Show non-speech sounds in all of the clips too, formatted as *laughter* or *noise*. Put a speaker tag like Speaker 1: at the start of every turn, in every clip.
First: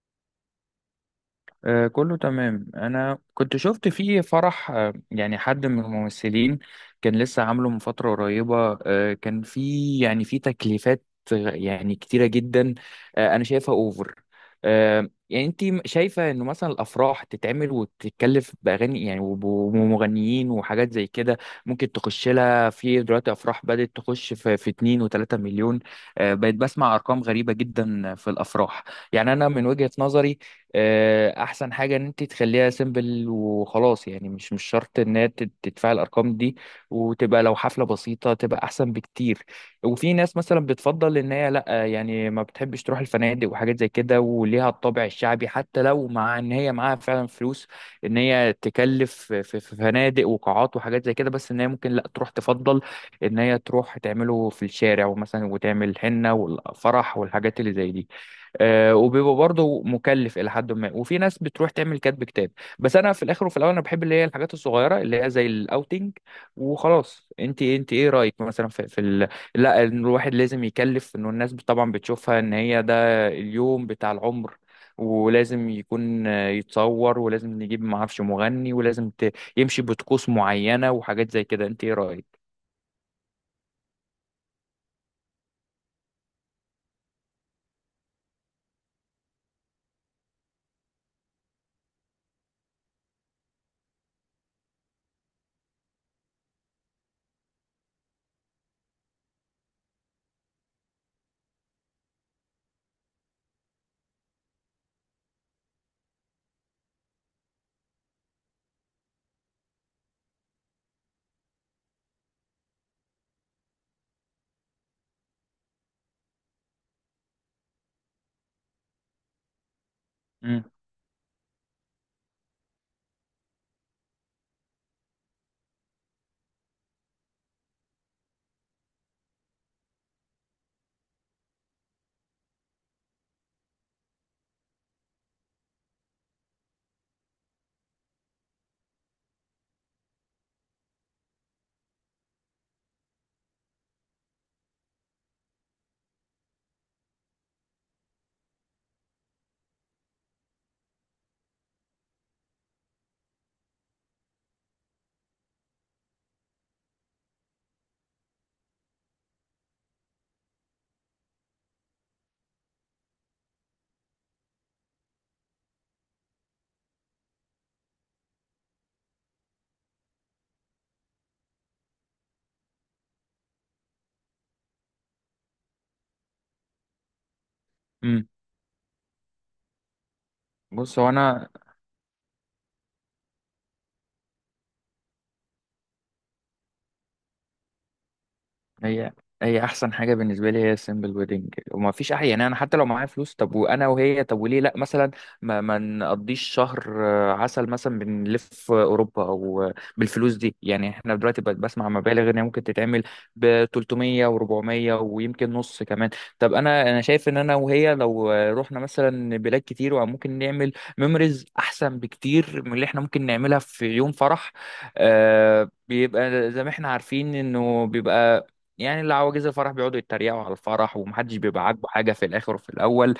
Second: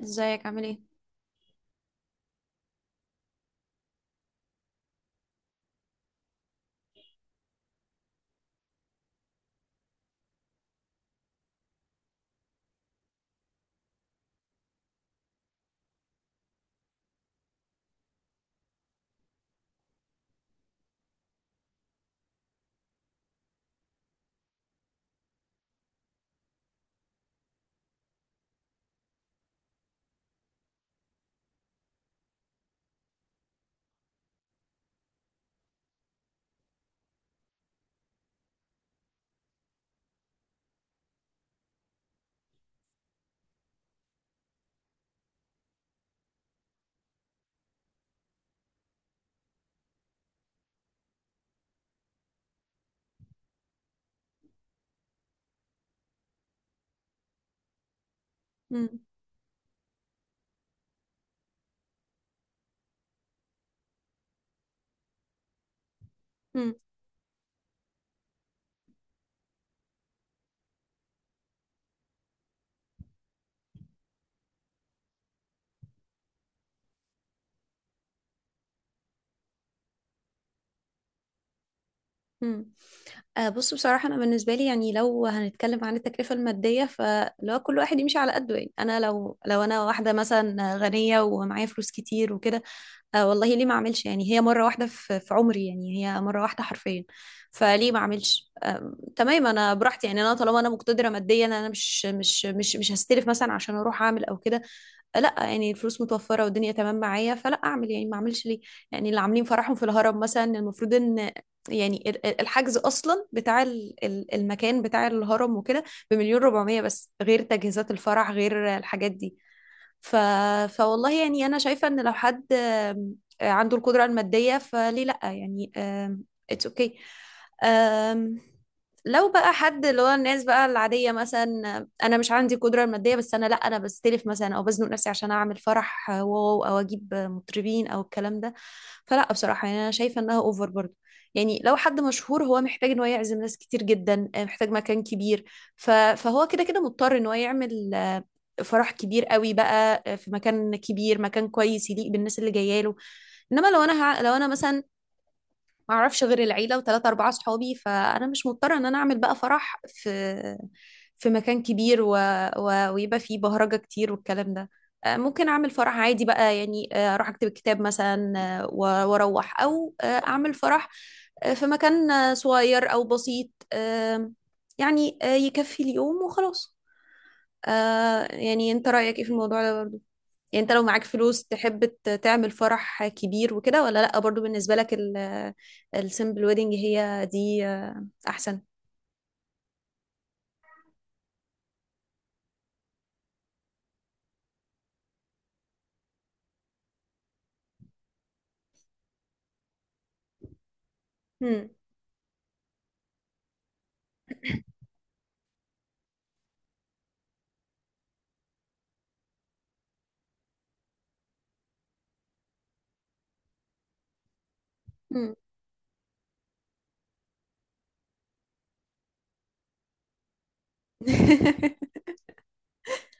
Speaker 1: ازيك عامل ايه؟
Speaker 2: آه، كله تمام. انا كنت شفت فيه فرح، يعني حد من الممثلين كان لسه عامله من فترة قريبة. كان فيه يعني فيه تكليفات يعني كتيرة جدا. انا شايفها اوفر. يعني انت شايفة انه مثلا الافراح تتعمل وتتكلف باغاني، يعني ومغنيين وحاجات زي كده ممكن تخش لها. في دلوقتي افراح بدأت تخش في 2 و3 مليون. بقيت بسمع ارقام غريبة جدا في الافراح. يعني انا من وجهة نظري، احسن حاجه ان انت تخليها سيمبل وخلاص. يعني مش شرط ان هي تدفع الارقام دي، وتبقى لو حفله بسيطه تبقى احسن بكتير. وفي ناس مثلا بتفضل ان هي لا، يعني ما بتحبش تروح الفنادق وحاجات زي كده، وليها الطابع الشعبي، حتى لو مع ان هي معاها فعلا فلوس، ان هي تكلف في فنادق وقاعات وحاجات زي كده، بس ان هي ممكن لا تروح، تفضل ان هي تروح تعمله في الشارع، ومثلا وتعمل الحنه والفرح والحاجات اللي زي دي.
Speaker 1: مم.
Speaker 2: وبيبقى برضه مكلف الى حد ما. وفي ناس بتروح تعمل كاتب كتاب. بس انا في الاخر وفي الاول انا بحب اللي هي الحاجات الصغيره اللي هي زي الاوتنج
Speaker 1: مم.
Speaker 2: وخلاص. انت ايه رايك مثلا لا، إن الواحد لازم يكلف، انه الناس طبعا بتشوفها ان هي ده اليوم بتاع العمر، ولازم يكون يتصور، ولازم نجيب معرفش مغني، ولازم يمشي بطقوس معينه وحاجات زي كده. انت ايه رايك؟
Speaker 1: مم. آه، بص، بصراحة أنا بالنسبة لي يعني لو هنتكلم عن التكلفة المادية فلو كل واحد يمشي على قده. يعني أنا لو أنا واحدة مثلا غنية ومعايا فلوس كتير وكده، آه والله ليه ما أعملش؟ يعني هي مرة واحدة في عمري، يعني هي مرة واحدة حرفيا. فليه ما أعملش؟ آه تمام، أنا براحتي. يعني أنا طالما أنا مقتدرة ماديا أنا مش هستلف مثلا عشان أروح أعمل أو كده. لا، يعني الفلوس متوفرة والدنيا تمام معايا، فلا اعمل، يعني ما اعملش ليه؟ يعني اللي عاملين فرحهم في الهرم مثلا، المفروض ان يعني الحجز اصلا بتاع المكان بتاع الهرم وكده بمليون ربعمية بس، غير تجهيزات الفرح، غير الحاجات دي. ف...
Speaker 2: مم.
Speaker 1: فوالله يعني أنا شايفة إن لو حد عنده القدرة المادية فليه لأ؟ يعني it's okay. آم، لو بقى حد اللي هو الناس بقى العادية، مثلا أنا مش عندي القدرة المادية، بس أنا لأ، أنا بستلف مثلا أو بزنق نفسي عشان أعمل فرح واو أو أجيب مطربين أو الكلام ده، فلأ بصراحة يعني أنا شايفة إنها أوفر برضه. يعني لو حد مشهور هو محتاج إن هو يعزم ناس كتير جدا، محتاج مكان كبير، فهو كده كده مضطر إن هو يعمل فرح كبير قوي بقى، في مكان كبير، مكان كويس يليق بالناس اللي جايه له. انما لو انا لو انا مثلا ما اعرفش غير العيله وثلاثه اربعه صحابي، فانا مش مضطره ان انا اعمل بقى فرح في في مكان كبير ويبقى فيه بهرجه كتير والكلام ده. ممكن اعمل فرح عادي بقى. يعني اروح اكتب كتاب مثلا، واروح او اعمل فرح في مكان صغير او بسيط. يعني يكفي اليوم وخلاص.
Speaker 2: مم.
Speaker 1: آه، يعني انت رأيك ايه في الموضوع ده برضو؟ يعني انت لو
Speaker 2: بص
Speaker 1: معاك
Speaker 2: هو
Speaker 1: فلوس
Speaker 2: انا،
Speaker 1: تحب تعمل فرح كبير وكده ولا لأ؟ برضو بالنسبة لك السيمبل ويدنج هي دي احسن.
Speaker 2: هي هي احسن حاجه بالنسبه لي، هي السيمبل ويدنج. وما فيش، احيانا يعني انا حتى لو معايا فلوس، طب وانا وهي، طب وليه لا مثلا ما نقضيش شهر عسل مثلا، بنلف اوروبا، او بالفلوس دي. يعني احنا دلوقتي بقت
Speaker 1: هم.
Speaker 2: بسمع مبالغ ان هي ممكن تتعمل ب 300 و400 ويمكن نص كمان. طب انا شايف ان انا وهي لو رحنا مثلا بلاد كتير، وممكن نعمل ميموريز احسن بكتير من اللي احنا ممكن نعملها في يوم فرح.
Speaker 1: هم.
Speaker 2: بيبقى زي ما احنا عارفين انه بيبقى، يعني اللي عواجيز الفرح بيقعدوا يتريقوا على الفرح، ومحدش بيبقى عاجبه
Speaker 1: *laughs*
Speaker 2: حاجه في الاخر وفي الاول.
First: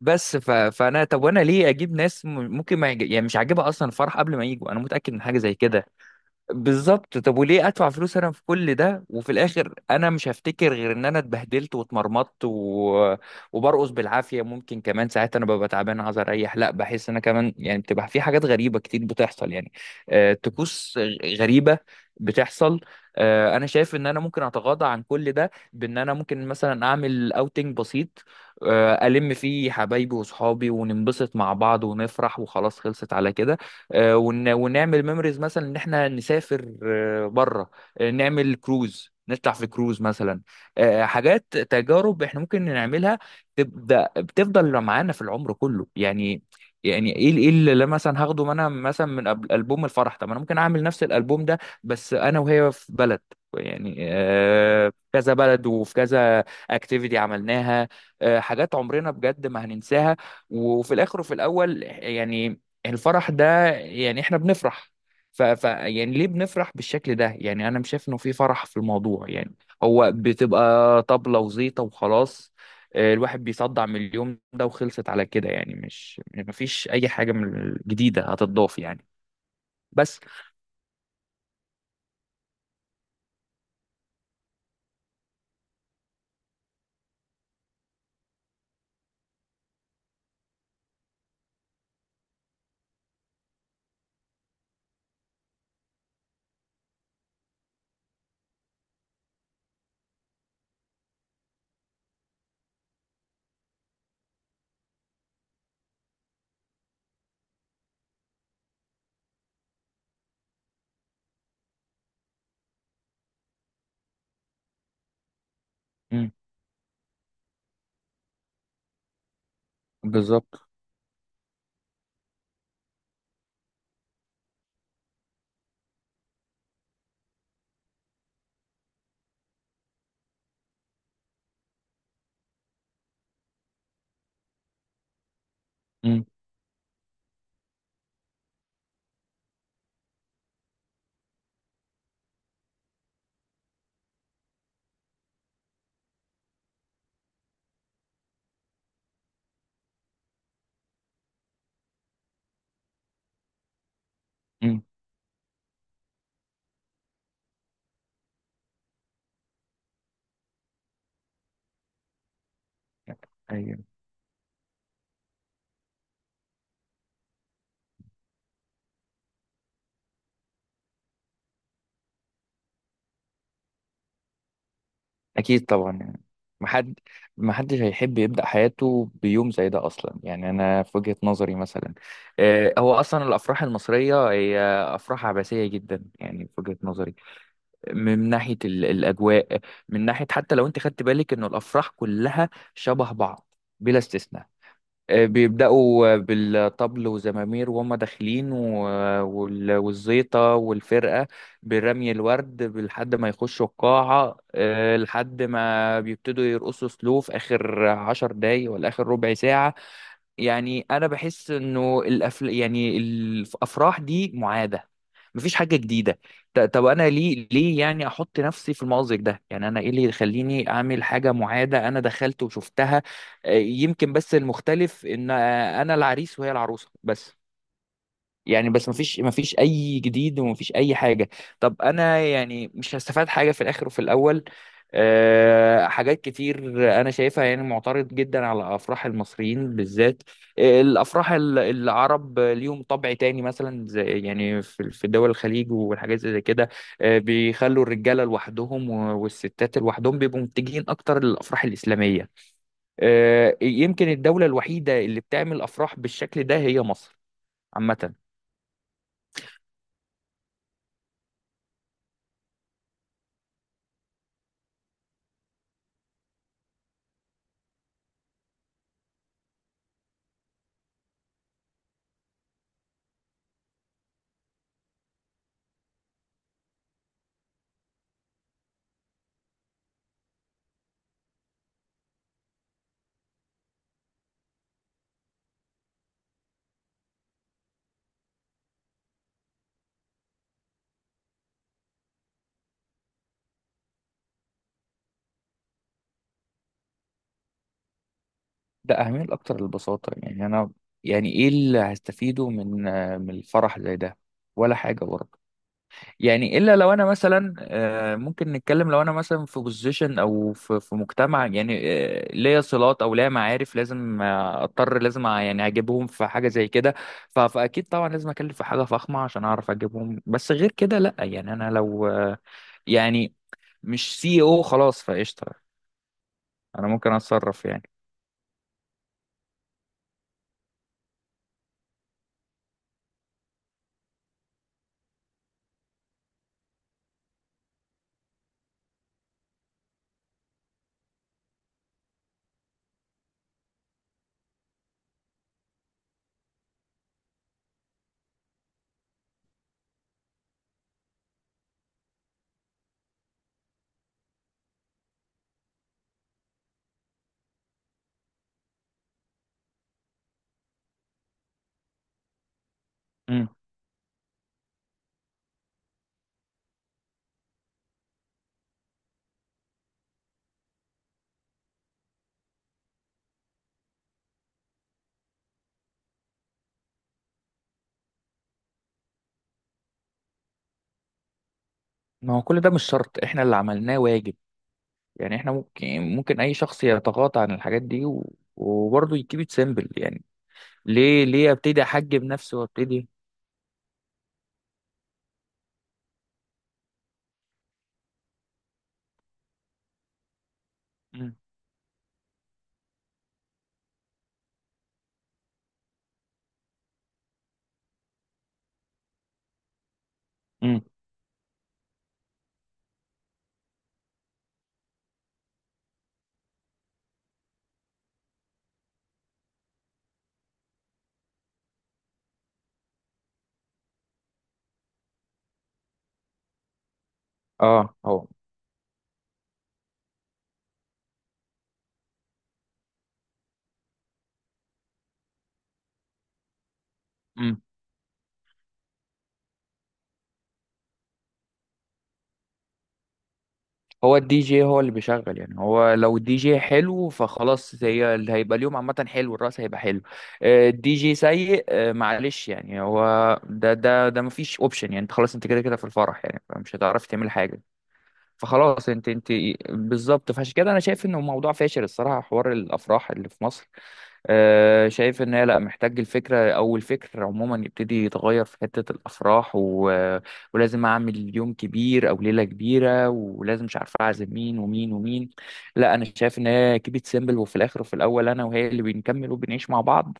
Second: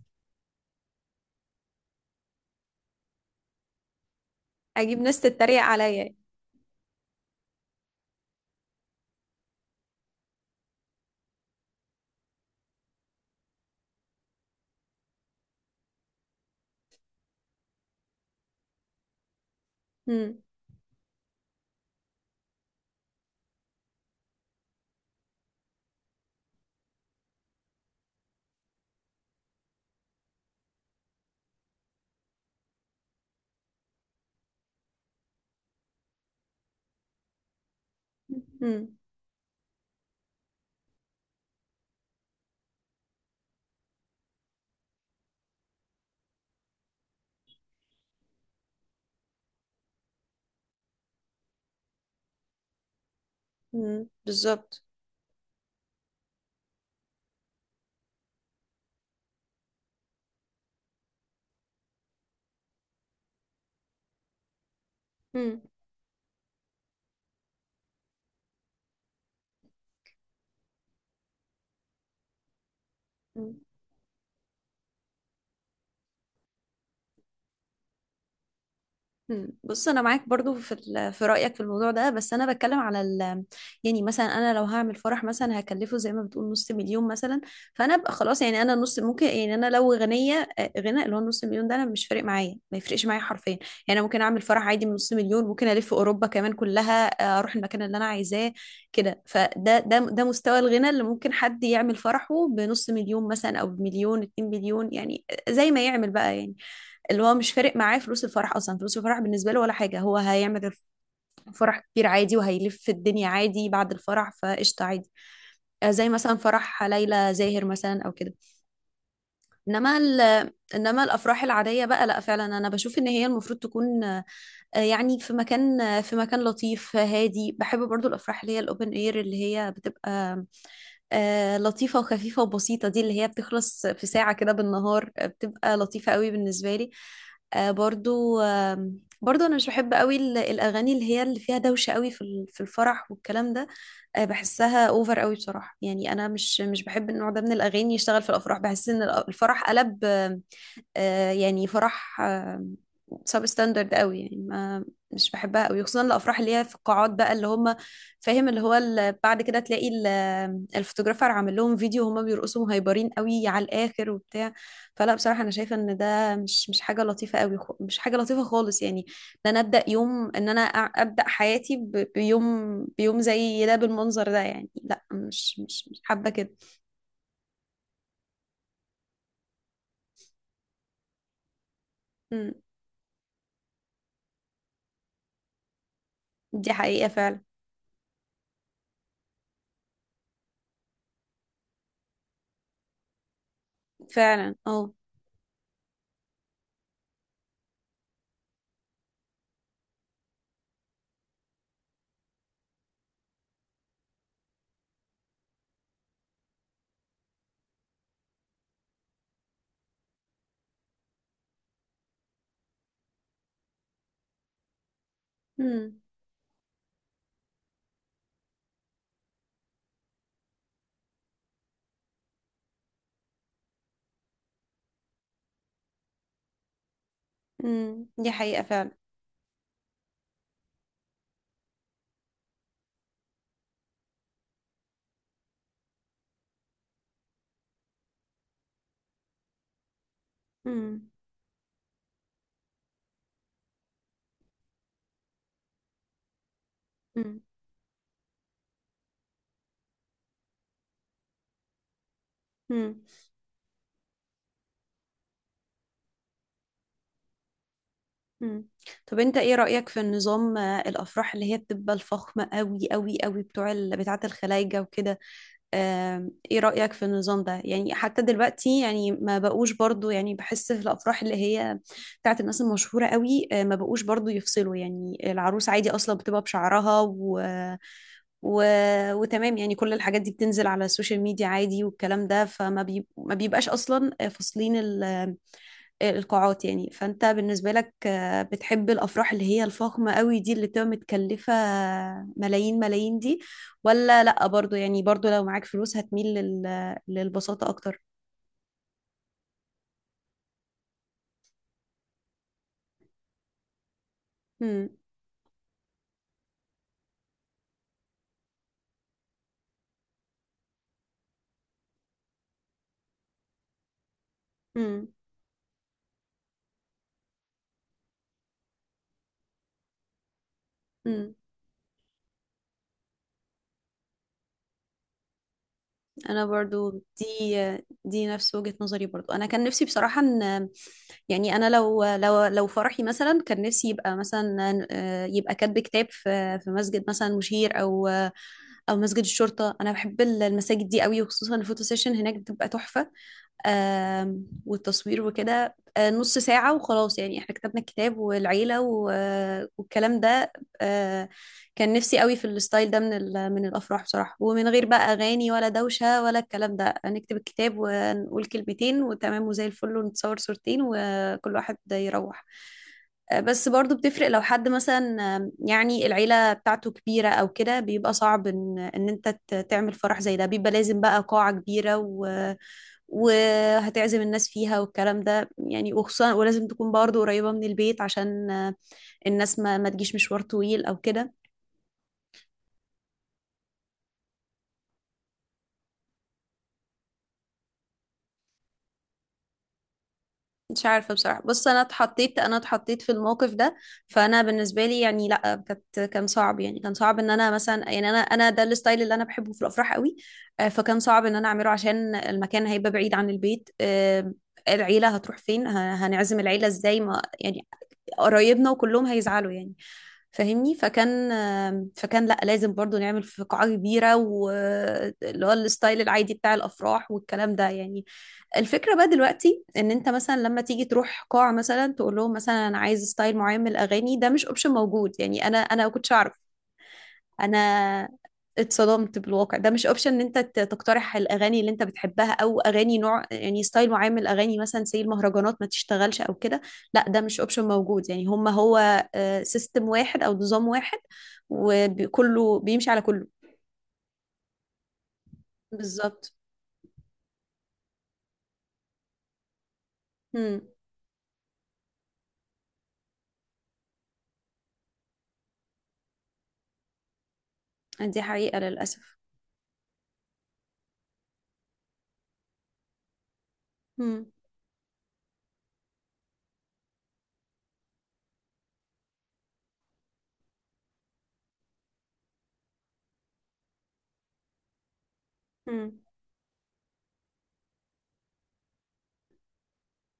Speaker 2: بس ف... فانا، طب وانا ليه اجيب ناس ممكن ما يج... يعني مش عاجبها اصلا الفرح قبل ما يجوا؟ انا
Speaker 1: اجيب
Speaker 2: متاكد
Speaker 1: ناس
Speaker 2: من حاجه زي
Speaker 1: تتريق
Speaker 2: كده.
Speaker 1: عليا يعني.
Speaker 2: بالظبط. طب وليه ادفع فلوس انا في كل ده، وفي الاخر انا مش هفتكر غير ان انا اتبهدلت واتمرمطت وبرقص بالعافيه. ممكن كمان ساعات انا ببقى تعبان عايز اريح، لا بحس ان انا كمان، يعني بتبقى في حاجات غريبه كتير بتحصل يعني.
Speaker 1: هم.
Speaker 2: طقوس غريبه بتحصل. انا شايف ان انا ممكن اتغاضى عن كل ده، بان انا ممكن مثلا اعمل اوتنج بسيط، الم فيه حبايبي واصحابي، وننبسط مع بعض ونفرح وخلاص، خلصت على كده. ونعمل ميموريز، مثلا ان احنا نسافر بره، نعمل
Speaker 1: هم.
Speaker 2: كروز، نطلع في كروز مثلا، حاجات، تجارب احنا ممكن نعملها تبدا بتفضل معانا في العمر كله. يعني يعني ايه اللي مثلا هاخده انا مثلا من البوم الفرح؟ طب انا ممكن اعمل نفس الالبوم ده بس انا وهي في بلد، يعني
Speaker 1: هم. بالظبط.
Speaker 2: في كذا بلد، وفي كذا اكتيفيتي عملناها، حاجات عمرنا بجد ما هننساها. وفي الاخر وفي الاول يعني، الفرح ده يعني احنا بنفرح؟ ف...
Speaker 1: هم.
Speaker 2: ف يعني ليه بنفرح بالشكل ده؟ يعني انا مش شايف انه في فرح في الموضوع يعني. هو بتبقى طبلة وزيطة وخلاص. الواحد
Speaker 1: هم.
Speaker 2: بيصدع من اليوم ده، وخلصت على كده. يعني مش، مفيش اي حاجة من الجديدة هتضاف يعني.
Speaker 1: مم. بص، انا
Speaker 2: بس.
Speaker 1: معاك برضو في في رايك في الموضوع ده، بس انا بتكلم على يعني مثلا انا لو هعمل فرح مثلا هكلفه زي ما بتقول نص مليون مثلا، فانا ابقى خلاص. يعني انا نص ممكن. يعني انا لو غنيه، غنى اللي هو نص مليون ده انا مش فارق معايا، ما يفرقش معايا حرفيا يعني. انا ممكن اعمل فرح عادي من نص مليون، ممكن الف اوروبا كمان كلها، اروح المكان اللي انا عايزاه كده. فده ده ده مستوى الغنى اللي ممكن حد يعمل فرحه بنص مليون مثلا او بمليون 2 مليون، يعني زي ما يعمل بقى. يعني اللي هو مش فارق معاه فلوس الفرح، اصلا فلوس الفرح بالنسبه له ولا حاجه. هو هيعمل فرح كتير عادي وهيلف الدنيا عادي بعد الفرح فقشطه عادي. زي
Speaker 2: مم.
Speaker 1: مثلا فرح ليلى زاهر مثلا او كده. انما ال-
Speaker 2: بالظبط.
Speaker 1: انما الافراح العاديه بقى، لا، فعلا انا بشوف ان هي المفروض تكون يعني في مكان، في مكان لطيف، هادي. بحب برضو الأفراح اللي هي الأوبن اير اللي هي بتبقى لطيفة وخفيفة وبسيطة. دي اللي هي بتخلص في ساعة كده بالنهار، بتبقى لطيفة
Speaker 2: مم.
Speaker 1: قوي بالنسبة لي. آه، برضو آه، برضو أنا مش بحب قوي الأغاني اللي هي اللي فيها دوشة قوي في في الفرح والكلام ده. بحسها اوفر قوي بصراحة. يعني أنا مش بحب النوع ده من الأغاني يشتغل في الأفراح. بحس إن الفرح قلب، يعني فرح سب ستاندرد قوي يعني. ما مش بحبها قوي، خصوصا الافراح اللي هي في القاعات بقى اللي هم فاهم اللي هو بعد كده تلاقي الفوتوغرافر عامل لهم فيديو وهم بيرقصوا مهيبرين قوي على
Speaker 2: مم.
Speaker 1: الاخر وبتاع. فلا، بصراحه انا شايفه ان ده مش حاجه لطيفه قوي، مش حاجه لطيفه خالص يعني. ان انا ابدا يوم ان انا ابدا حياتي بيوم، بيوم زي ده بالمنظر ده، يعني لا، مش
Speaker 2: اكيد
Speaker 1: مش
Speaker 2: طبعا
Speaker 1: مش
Speaker 2: يعني،
Speaker 1: حابه كده.
Speaker 2: محد محدش هيحب يبدا حياته بيوم زي ده اصلا. يعني انا في وجهه نظري مثلا،
Speaker 1: مم.
Speaker 2: هو اصلا الافراح المصريه هي افراح عباسيه جدا، يعني في
Speaker 1: دي
Speaker 2: وجهه
Speaker 1: حقيقه
Speaker 2: نظري،
Speaker 1: فعلا.
Speaker 2: من ناحيه الاجواء، من ناحيه حتى لو انت خدت بالك انه الافراح كلها شبه بعض بلا استثناء.
Speaker 1: فعلا اه.
Speaker 2: بيبدأوا بالطبل وزمامير وهم داخلين والزيطة والفرقة برمي الورد لحد ما يخشوا القاعة، لحد ما بيبتدوا يرقصوا سلو في آخر 10 دقايق، ولا آخر ربع ساعة. يعني انا بحس انه يعني الافراح دي معاده، مفيش حاجه
Speaker 1: مم.
Speaker 2: جديده. طب انا ليه يعني احط نفسي في المأزق ده؟ يعني انا ايه اللي يخليني اعمل حاجه معاده، انا دخلت وشفتها. يمكن بس المختلف ان انا العريس وهي العروسه بس.
Speaker 1: مم. دي حقيقه
Speaker 2: يعني بس
Speaker 1: فعلا.
Speaker 2: مفيش اي جديد، ومفيش اي حاجه. طب انا يعني مش هستفاد حاجه في الاخر وفي الاول. أه، حاجات كتير انا شايفها. يعني معترض جدا على افراح المصريين بالذات.
Speaker 1: مم.
Speaker 2: الافراح العرب ليهم طبع تاني، مثلا زي يعني في دول الخليج والحاجات زي كده.
Speaker 1: مم.
Speaker 2: بيخلوا الرجاله لوحدهم والستات لوحدهم، بيبقوا متجهين اكتر للافراح الاسلاميه.
Speaker 1: مم.
Speaker 2: أه يمكن الدوله الوحيده اللي بتعمل افراح بالشكل ده هي مصر عامة.
Speaker 1: مم. طب انت ايه رأيك في النظام، الافراح اللي هي بتبقى الفخمة قوي قوي قوي بتوع بتاعة الخلايجة وكده؟ ايه رأيك في النظام ده؟ يعني حتى دلوقتي يعني ما بقوش برضو. يعني بحس في الافراح اللي هي بتاعة الناس المشهورة قوي، ما بقوش برضو يفصلوا. يعني العروس عادي اصلا بتبقى بشعرها و... وتمام. يعني كل الحاجات دي بتنزل على السوشيال ميديا عادي والكلام ده، ما بيبقاش اصلا فاصلين القاعات يعني. فانت بالنسبة لك بتحب الافراح اللي هي الفخمة قوي دي اللي بتبقى متكلفة ملايين ملايين دي، ولا لا؟ برضو يعني برضو لو معاك فلوس هتميل للبساطة اكتر.
Speaker 2: ده أهمية الأكتر للبساطة يعني أنا. يعني إيه اللي هستفيده من من الفرح زي ده؟ ولا
Speaker 1: امم.
Speaker 2: حاجة برضه. يعني إلا لو أنا مثلا، ممكن نتكلم، لو أنا مثلا في بوزيشن أو في مجتمع يعني، ليا صلات أو ليا معارف، لازم أضطر،
Speaker 1: امم.
Speaker 2: لازم يعني أجيبهم في حاجة زي كده. فأكيد طبعا لازم أكلف في حاجة فخمة عشان أعرف أجيبهم. بس غير كده لأ.
Speaker 1: امم.
Speaker 2: يعني أنا لو يعني مش سي او خلاص فقشطة.
Speaker 1: انا
Speaker 2: أنا
Speaker 1: برضو.
Speaker 2: ممكن
Speaker 1: دي،
Speaker 2: أتصرف يعني.
Speaker 1: دي نفس وجهة نظري برضو. انا كان نفسي بصراحة ان يعني انا لو فرحي مثلا كان نفسي يبقى مثلا، يبقى كاتب كتاب في في مسجد مثلا، مشير او او مسجد الشرطة. انا بحب المساجد دي قوي، وخصوصا الفوتو سيشن هناك بتبقى تحفة. والتصوير وكده نص ساعة وخلاص. يعني احنا كتبنا الكتاب والعيلة والكلام ده. آه، كان نفسي قوي في الستايل ده من من الأفراح بصراحة، ومن غير بقى أغاني ولا دوشة ولا الكلام ده. نكتب الكتاب ونقول كلمتين وتمام وزي الفل ونتصور صورتين وكل واحد يروح. بس برضو بتفرق لو حد مثلا، يعني العيلة بتاعته كبيرة أو كده، بيبقى صعب إن أنت تعمل فرح زي ده. بيبقى لازم بقى قاعة كبيرة وهتعزم الناس فيها والكلام ده يعني، وخصوصا ولازم تكون برضه قريبة من البيت عشان الناس ما تجيش مشوار طويل او كده.
Speaker 2: ما هو كل ده مش شرط، احنا اللي عملناه واجب. يعني احنا ممكن اي شخص يتغاضى عن الحاجات دي وبرضه يكيب ات سيمبل يعني.
Speaker 1: مش عارفة
Speaker 2: ليه
Speaker 1: بصراحة.
Speaker 2: ليه
Speaker 1: بص، انا
Speaker 2: ابتدي احجب
Speaker 1: اتحطيت انا
Speaker 2: نفسي
Speaker 1: اتحطيت
Speaker 2: وابتدي؟
Speaker 1: في الموقف ده. فانا بالنسبة لي يعني لا، كان صعب. يعني كان صعب ان انا مثلا، يعني انا ده الستايل اللي انا بحبه في الافراح قوي، فكان صعب
Speaker 2: مم.
Speaker 1: ان انا اعمله عشان المكان هيبقى بعيد عن البيت. العيلة هتروح فين؟ هنعزم العيلة ازاي؟ ما يعني قرايبنا وكلهم هيزعلوا يعني. فاهمني؟
Speaker 2: مم.
Speaker 1: فكان لا، لازم برضو نعمل في قاعة كبيرة، واللي هو الستايل العادي بتاع الأفراح والكلام ده يعني. الفكرة بقى دلوقتي ان انت مثلا لما تيجي تروح قاعة مثلا تقول لهم مثلا انا عايز ستايل معين من الأغاني، ده مش اوبشن موجود. يعني انا ما كنتش اعرف.
Speaker 2: اه
Speaker 1: انا
Speaker 2: هو.
Speaker 1: اتصدمت بالواقع. ده مش اوبشن ان انت تقترح الاغاني اللي انت بتحبها، او اغاني نوع، يعني ستايل معين من الاغاني، مثلا زي المهرجانات ما تشتغلش او كده، لا، ده مش
Speaker 2: مم.
Speaker 1: اوبشن موجود. يعني هما هو سيستم واحد او نظام واحد، وكله بيمشي على كله.
Speaker 2: هو الدي جي هو اللي بيشغل يعني. هو لو
Speaker 1: بالظبط.
Speaker 2: الدي جي حلو فخلاص، هي اللي هيبقى اليوم، عامة حلو، الرأس هيبقى حلو.
Speaker 1: امم.
Speaker 2: الدي جي سيء، معلش يعني. هو ده مفيش اوبشن يعني. انت خلاص، انت كده كده في الفرح، يعني فمش هتعرفي تعملي حاجة.
Speaker 1: دي حقيقة
Speaker 2: فخلاص، انت
Speaker 1: للاسف.
Speaker 2: انت بالظبط. فعشان كده انا شايف انه موضوع فاشل الصراحه، حوار الافراح اللي في مصر.
Speaker 1: امم.
Speaker 2: شايف ان هي لا، محتاج الفكره او الفكر عموما يبتدي يتغير في حته الافراح ولازم اعمل يوم كبير او ليله كبيره، ولازم مش عارف اعزم مين ومين ومين. لا انا شايف ان هي كيبت سيمبل، وفي الاخر وفي الاول انا وهي اللي بنكمل وبنعيش مع بعض،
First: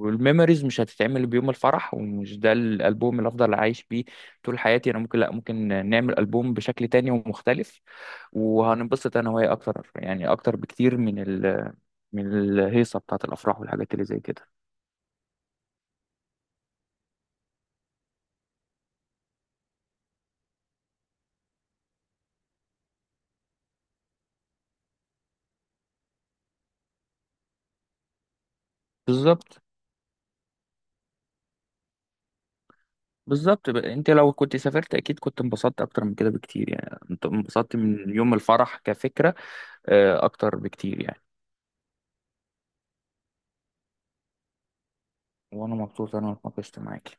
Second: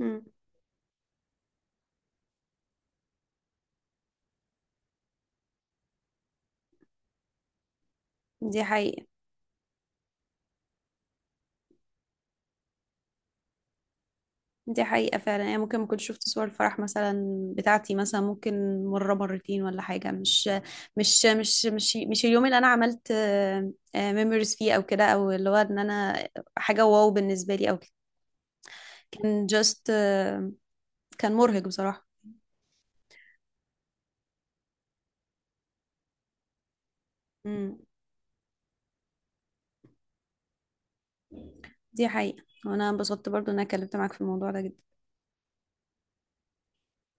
Speaker 1: امم.
Speaker 2: مش هتتعمل بيوم الفرح، ومش ده الالبوم اللي افضل عايش بيه طول حياتي. انا ممكن، لا، ممكن نعمل البوم بشكل تاني ومختلف،
Speaker 1: دي حقيقة.
Speaker 2: وهننبسط انا وهي اكتر يعني، اكتر بكتير من من الهيصة بتاعت الأفراح والحاجات اللي زي كده.
Speaker 1: دي حقيقة فعلا. يعني ممكن ما كنتش شفت صور الفرح مثلا بتاعتي، مثلا ممكن مرة مرتين ولا حاجة. مش اليوم اللي أنا عملت ميموريز فيه أو كده، أو اللي هو إن أنا حاجة واو بالنسبة لي أو كده. كان
Speaker 2: بالظبط.
Speaker 1: جاست، كان مرهق بصراحة.
Speaker 2: بالظبط بقى. أنت لو كنت سافرت، أكيد كنت انبسطت أكتر من كده بكتير. يعني أنت
Speaker 1: مم.
Speaker 2: انبسطت من يوم الفرح كفكرة، أكتر بكتير يعني.
Speaker 1: دي حقيقة، وأنا انبسطت برضو إن أنا اتكلمت معاك في الموضوع ده جدا.
Speaker 2: وأنا مبسوط أنا اتناقشت معاك.